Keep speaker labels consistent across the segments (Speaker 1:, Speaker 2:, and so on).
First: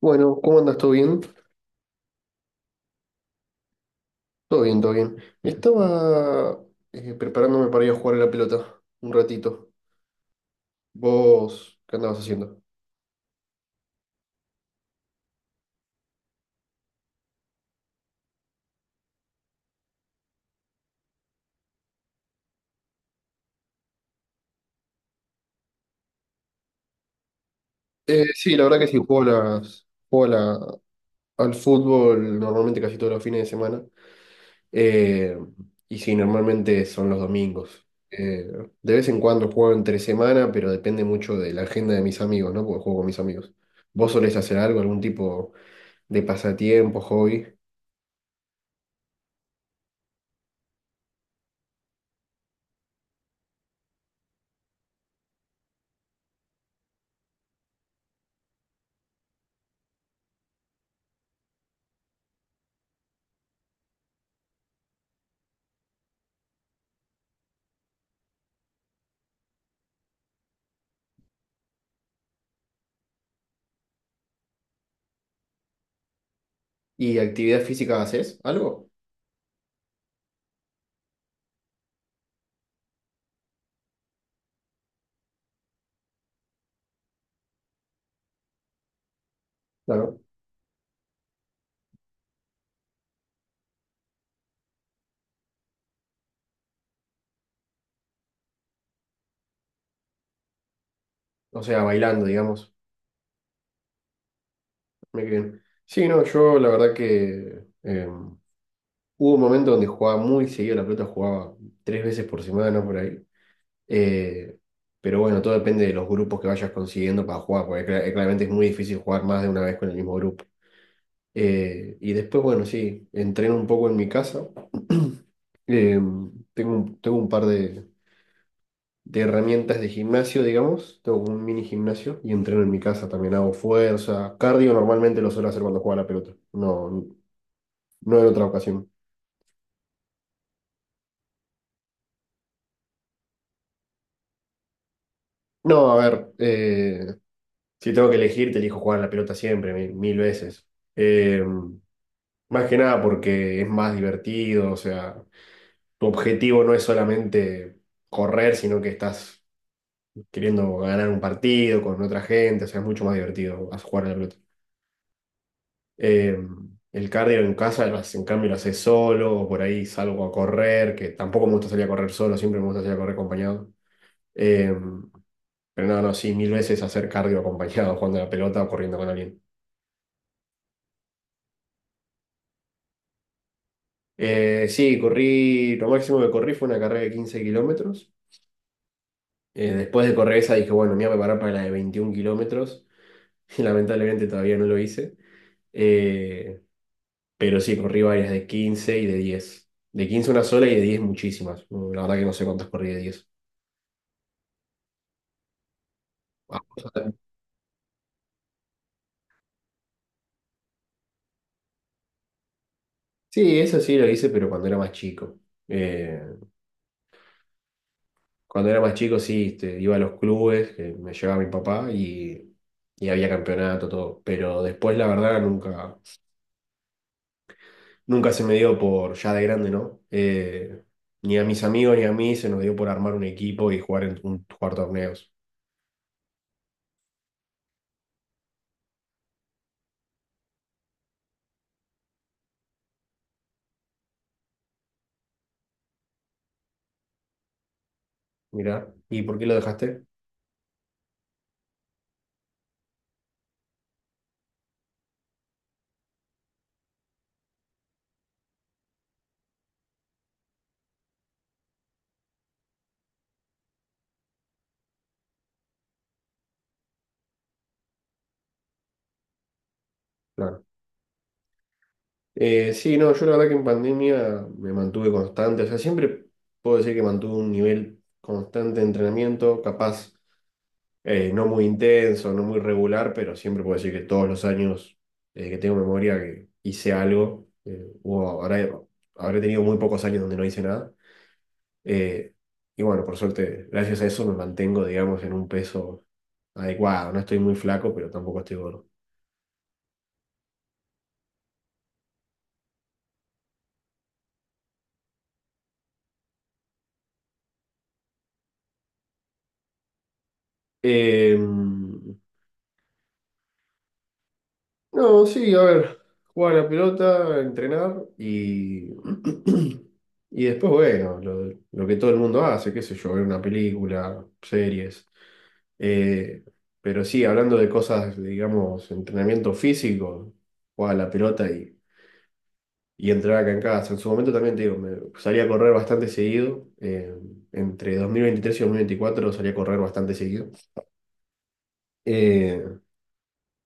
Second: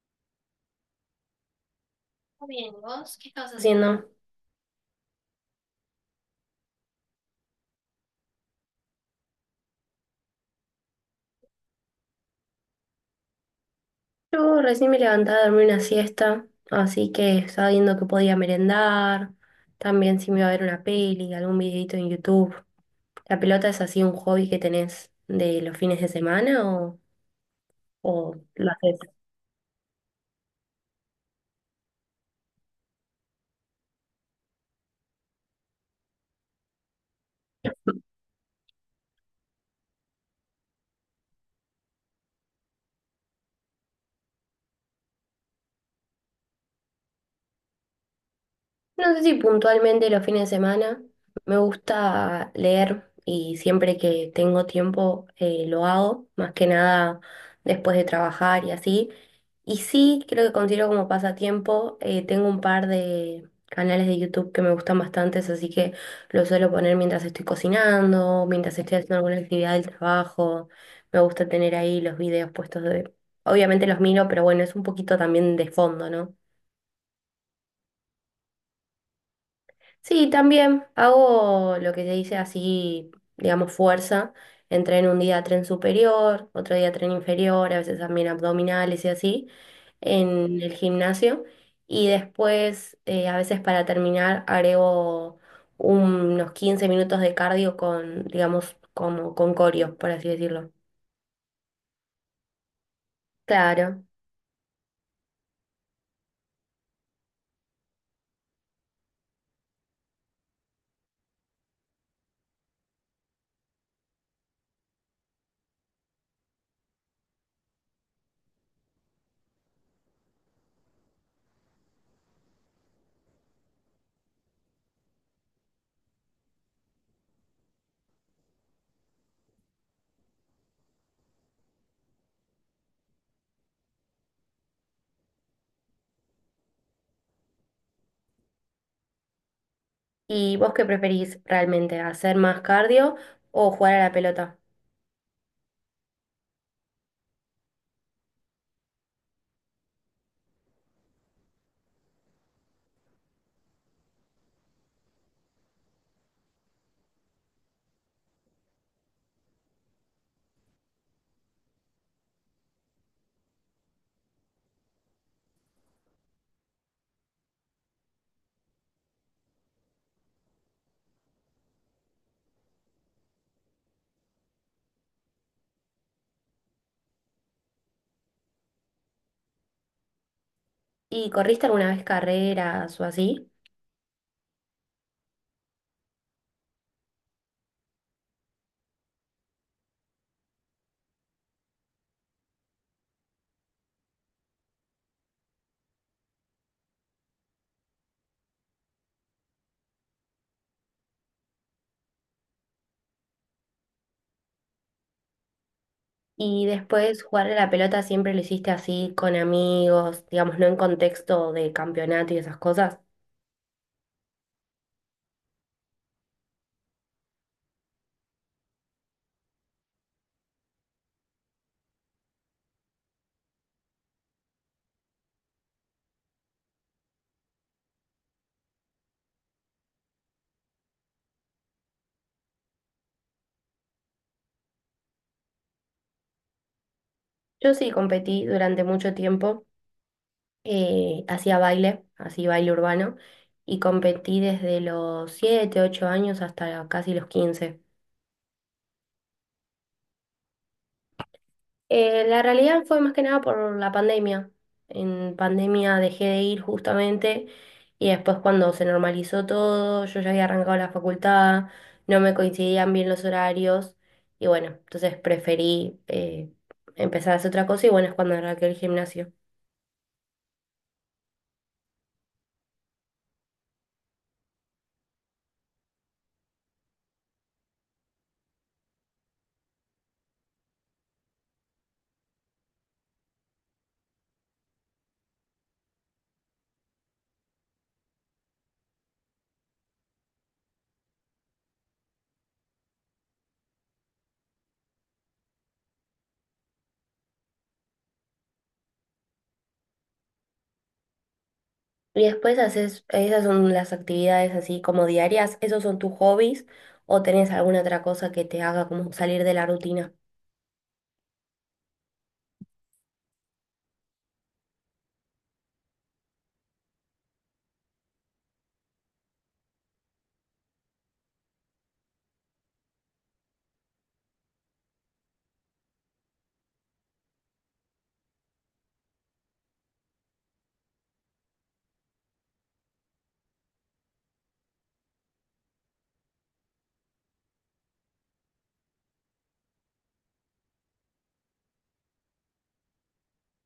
Speaker 1: Bueno, ¿cómo andas? ¿Todo bien? Todo bien, todo bien. Estaba preparándome para ir a jugar a la pelota un ratito. ¿Vos qué andabas haciendo?
Speaker 2: Yo recién me levantaba a dormir una siesta, así que estaba viendo que podía merendar, también si me iba a ver una peli, algún videito en YouTube. ¿La pelota es así un hobby que tenés de los fines de semana o
Speaker 1: Sí, la
Speaker 2: lo
Speaker 1: verdad que sí,
Speaker 2: haces?
Speaker 1: juego al fútbol normalmente casi todos los fines de semana. Eh, y sí, normalmente son los domingos. De vez en cuando juego entre semana, pero depende mucho de la agenda de mis amigos, ¿no? Porque juego con mis amigos. ¿Vos solés hacer algo, algún tipo de pasatiempo, hobby?
Speaker 2: No sé si puntualmente los fines de semana. Me gusta leer y siempre que tengo tiempo lo hago, más que nada después de trabajar y así. Y sí, creo que considero como pasatiempo. Tengo un par de canales de YouTube que me gustan bastantes, así que lo suelo poner mientras estoy cocinando, mientras estoy haciendo alguna actividad del trabajo. Me gusta tener ahí los videos puestos. Obviamente los miro, pero bueno, es un poquito también de fondo, ¿no?
Speaker 1: ¿Y actividad física haces? ¿Algo?
Speaker 2: Sí, también hago lo que se dice así, digamos, fuerza. Entreno un día tren superior, otro día tren inferior, a veces también abdominales y así,
Speaker 1: Claro.
Speaker 2: en el gimnasio. Y después, a veces para terminar, agrego un- unos 15 minutos de cardio con, digamos, como con coreo, por así decirlo.
Speaker 1: O sea, bailando, digamos.
Speaker 2: Claro.
Speaker 1: Mira bien. Sí, no, yo la verdad que hubo un momento donde jugaba muy seguido a la pelota, jugaba 3 veces por semana por ahí. Eh, pero bueno, todo depende de los grupos que vayas consiguiendo para jugar, porque claramente es muy difícil jugar más de una vez con el mismo grupo. Y después, bueno, sí, entreno un poco en mi casa. Eh, tengo un par de herramientas de gimnasio, digamos. Tengo como un mini gimnasio y entreno en mi casa también. Hago fuerza. Cardio normalmente lo suelo hacer cuando juego a la pelota. No, no en otra ocasión.
Speaker 2: ¿Y vos qué preferís realmente, hacer más cardio o jugar a la pelota?
Speaker 1: No, a ver, si tengo que elegir, te elijo jugar a la pelota siempre, mil, mil veces. Eh, Más que nada porque es más divertido, o sea, tu objetivo no es solamente correr, sino que estás queriendo ganar un partido con otra gente, o sea, es mucho más divertido jugar a la pelota. Eh, el cardio en casa, en cambio, lo haces solo, o por ahí salgo a correr, que tampoco me gusta salir a correr solo, siempre me gusta salir a correr acompañado. Eh, pero no, no, sí, mil veces hacer cardio acompañado, jugando a la pelota o corriendo con alguien.
Speaker 2: ¿Y corriste alguna vez carreras o así?
Speaker 1: Sí, corrí, lo máximo que corrí fue una carrera de 15 kilómetros. Después de correr esa dije, bueno, me voy a preparar para la de 21 kilómetros. Y lamentablemente todavía no lo hice. Eh, pero sí, corrí varias de 15 y de 10. De 15 una sola y de 10 muchísimas. La verdad que no sé cuántas corrí de 10.
Speaker 2: Y
Speaker 1: Vamos.
Speaker 2: después jugar a la pelota siempre lo hiciste así con amigos, digamos, no en contexto de campeonato y esas cosas.
Speaker 1: Sí, eso sí lo hice, pero cuando era más chico. Eh, Cuando era más chico, sí, este, iba a los clubes que me llevaba mi papá y, había campeonato, todo. Pero después, la verdad, nunca, nunca se me dio por, ya de grande, ¿no? Ni a mis amigos ni a mí se nos dio por armar un equipo y jugar, jugar torneos.
Speaker 2: Yo sí competí durante mucho tiempo, hacía baile, así baile urbano, y competí desde los 7 u 8 años hasta casi los 15.
Speaker 1: Mirá, ¿y por qué lo dejaste?
Speaker 2: La realidad fue más que nada por la pandemia. En pandemia dejé de ir justamente y después cuando se normalizó todo, yo ya había arrancado la facultad, no me coincidían bien los horarios y bueno, entonces preferí empezar a hacer otra cosa y bueno, es cuando arranqué el gimnasio.
Speaker 1: Claro. Sí, no, yo la verdad que en pandemia me mantuve constante, o sea, siempre puedo decir que mantuve un nivel constante de entrenamiento, capaz. No muy intenso, no muy regular, pero siempre puedo decir que todos los años que tengo memoria que hice algo, habré tenido muy pocos años donde no hice nada. eh, y bueno, por suerte, gracias a eso me mantengo, digamos, en un peso adecuado. No estoy muy flaco, pero tampoco estoy gordo.
Speaker 2: Y después haces, esas son las actividades así como diarias, ¿esos son tus hobbies o tenés alguna otra cosa que te haga como salir de la rutina?
Speaker 1: No, sí, a ver, jugar a la pelota, entrenar y... Y después, bueno, lo que todo el mundo hace, qué sé yo, ver una película, series. Eh, pero sí, hablando de cosas, digamos, entrenamiento físico, jugaba a la pelota y, entrenaba acá en casa. En su momento también te digo, me salía a correr bastante seguido. Entre 2023 y 2024 salía a correr bastante seguido. Eh,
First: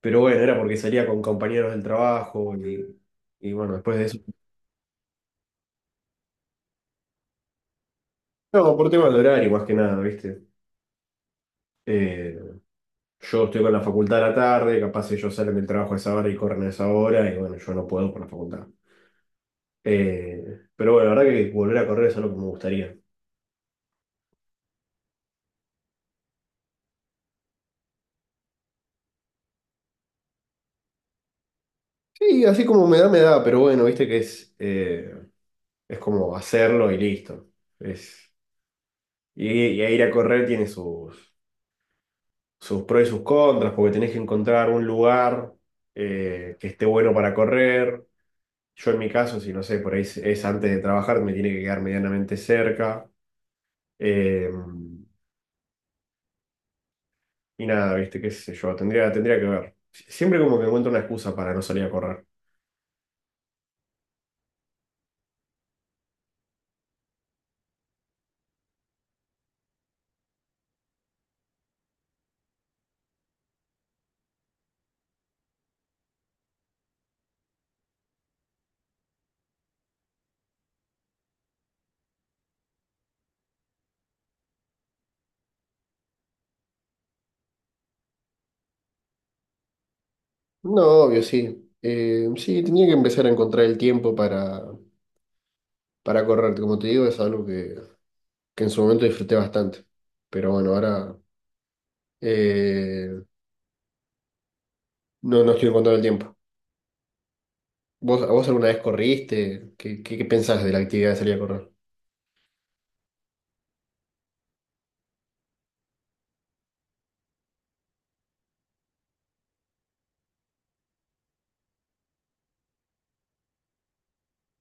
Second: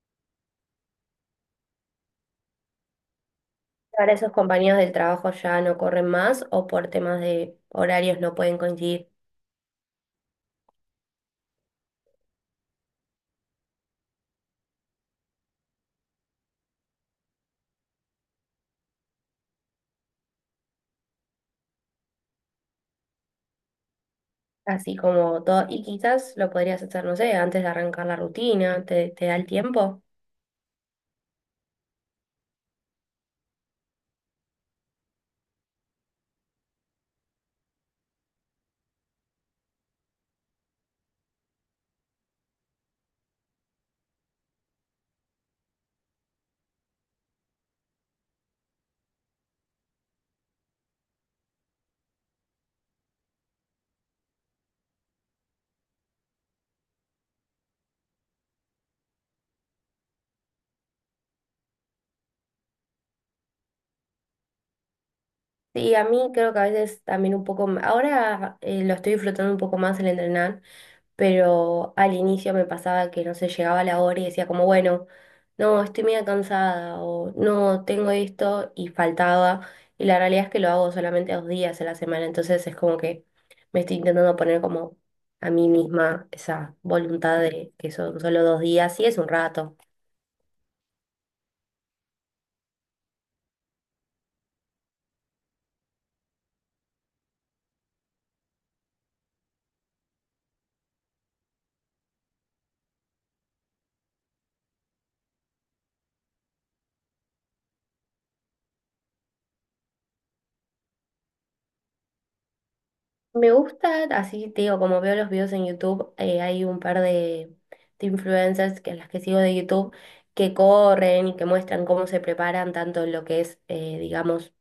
Speaker 1: pero bueno, era porque salía con compañeros del trabajo y bueno, después de
Speaker 2: Ahora
Speaker 1: eso.
Speaker 2: esos compañeros del trabajo ya no corren más o por temas de horarios no pueden
Speaker 1: No, por tema
Speaker 2: coincidir
Speaker 1: de horario, más que nada, ¿viste? Eh, yo estoy con la facultad a la tarde, capaz ellos salen del trabajo a esa hora y corren a esa hora, y bueno, yo no puedo por la facultad. Pero bueno, la verdad que volver a correr es algo que me gustaría.
Speaker 2: así como todo. Y quizás lo podrías hacer, no sé, antes de arrancar la rutina, te da el tiempo.
Speaker 1: Sí, así como me da, pero bueno, viste que es como hacerlo y listo. Es, y ir a correr tiene sus, sus pros y sus contras, porque tenés que encontrar un lugar que esté bueno para correr. Yo en mi caso, si no sé, por ahí es antes de trabajar, me tiene que quedar medianamente cerca. Eh, y nada, viste, qué sé yo, tendría que ver. Siempre como que encuentro una excusa para no salir a correr.
Speaker 2: Sí, a mí creo que a veces también un poco, ahora lo estoy disfrutando un poco más el entrenar, pero al inicio me pasaba que no sé, llegaba la hora y decía como, bueno, no, estoy media cansada o no, tengo esto y faltaba. Y la realidad es que lo hago solamente 2 días a la semana, entonces es como que me estoy intentando poner como a mí misma esa voluntad de que son solo 2 días y es un rato.
Speaker 1: No, obvio, sí. Sí, tenía que empezar a encontrar el tiempo para correr. Como te digo, es algo que en su momento disfruté bastante. Pero bueno, ahora eh, no, no estoy encontrando el tiempo. ¿ A vos alguna vez corriste? ¿Qué pensás de la actividad de salir a correr?
Speaker 2: Me gusta, así te digo, como veo los videos en YouTube, hay un par de influencers que las que sigo de YouTube que corren y que muestran cómo se preparan tanto en lo que es, digamos,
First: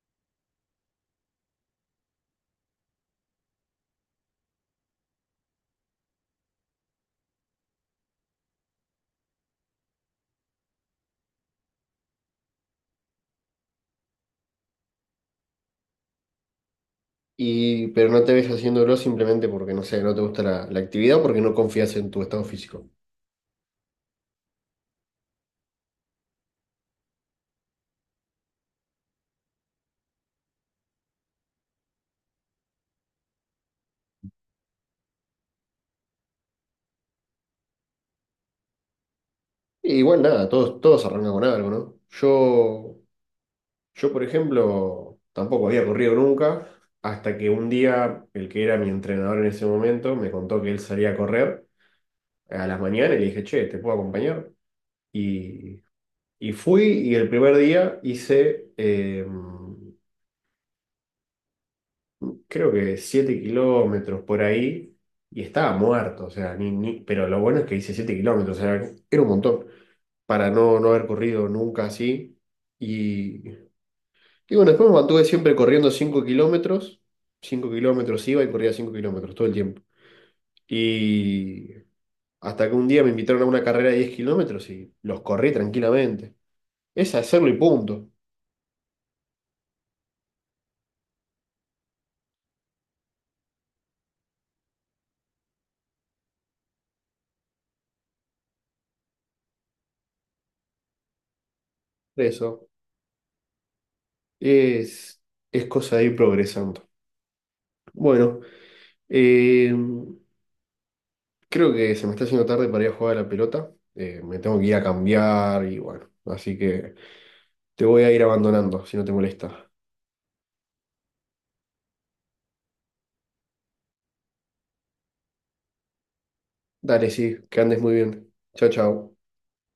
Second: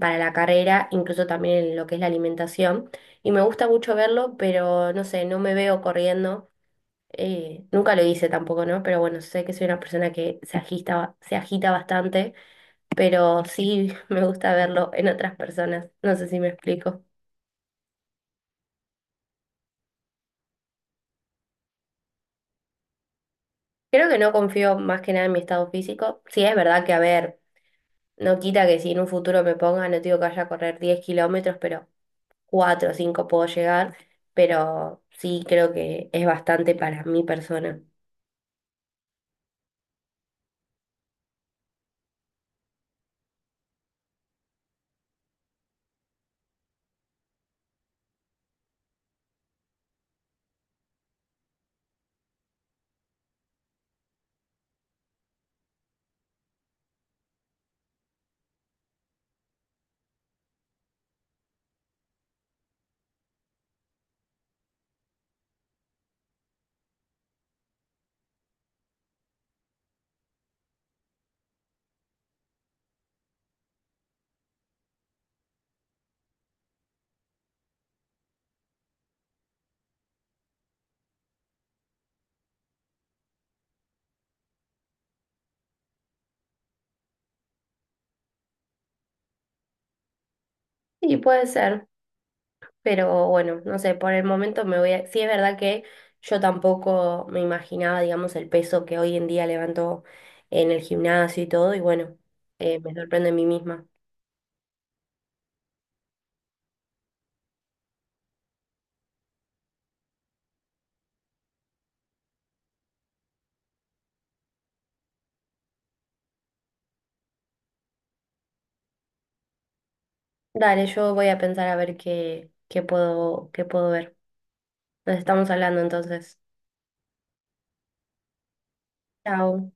Speaker 2: para la carrera, incluso también en lo que es la alimentación. Y me gusta mucho verlo, pero no sé, no me veo corriendo. Eh, nunca lo hice tampoco, ¿no? Pero bueno, sé que soy una persona que se agita, se agita bastante, pero sí me gusta verlo en otras personas. No sé si me explico.
Speaker 1: Pero no te ves haciéndolo simplemente porque, no sé, no te gusta la actividad o porque no confías en tu estado físico.
Speaker 2: Creo que no confío más que nada en mi estado físico. Sí, es verdad que, a ver, no quita que si en un futuro me ponga, no te digo que vaya a correr 10 kilómetros, pero 4 o 5 puedo llegar, pero sí creo que es bastante para mi persona.
Speaker 1: Y igual nada, todos arrancan con algo, ¿no? Yo, por ejemplo, tampoco había corrido nunca, hasta que un día el que era mi entrenador en ese momento me contó que él salía a correr a las mañanas y le dije, che, ¿te puedo acompañar? Y, y fui y el primer día hice, creo que 7 kilómetros por ahí y estaba muerto, o sea, pero lo bueno es que hice 7 kilómetros, o sea, era un montón para no haber corrido nunca así. Y bueno, después me mantuve siempre corriendo 5 kilómetros. 5 kilómetros iba y corría 5 kilómetros todo el tiempo. Y hasta que un día me invitaron a una carrera de 10 kilómetros y los corrí tranquilamente. Es hacerlo y punto.
Speaker 2: Sí, puede ser, pero bueno, no sé, por el momento me voy a... Sí, es verdad que yo tampoco me imaginaba, digamos, el peso que hoy en día levanto en el gimnasio y todo, y bueno,
Speaker 1: Eso.
Speaker 2: me sorprende a mí misma.
Speaker 1: Es, es cosa de ir progresando. Bueno, eh, creo que se me está haciendo tarde para ir a jugar a la pelota. Me tengo que ir a cambiar y bueno. Así que te voy a ir abandonando, si no te molesta.
Speaker 2: Dale, yo voy a pensar a ver qué puedo ver. Nos estamos hablando entonces.
Speaker 1: Dale, sí, que andes muy bien. Chao, chao.
Speaker 2: Chao.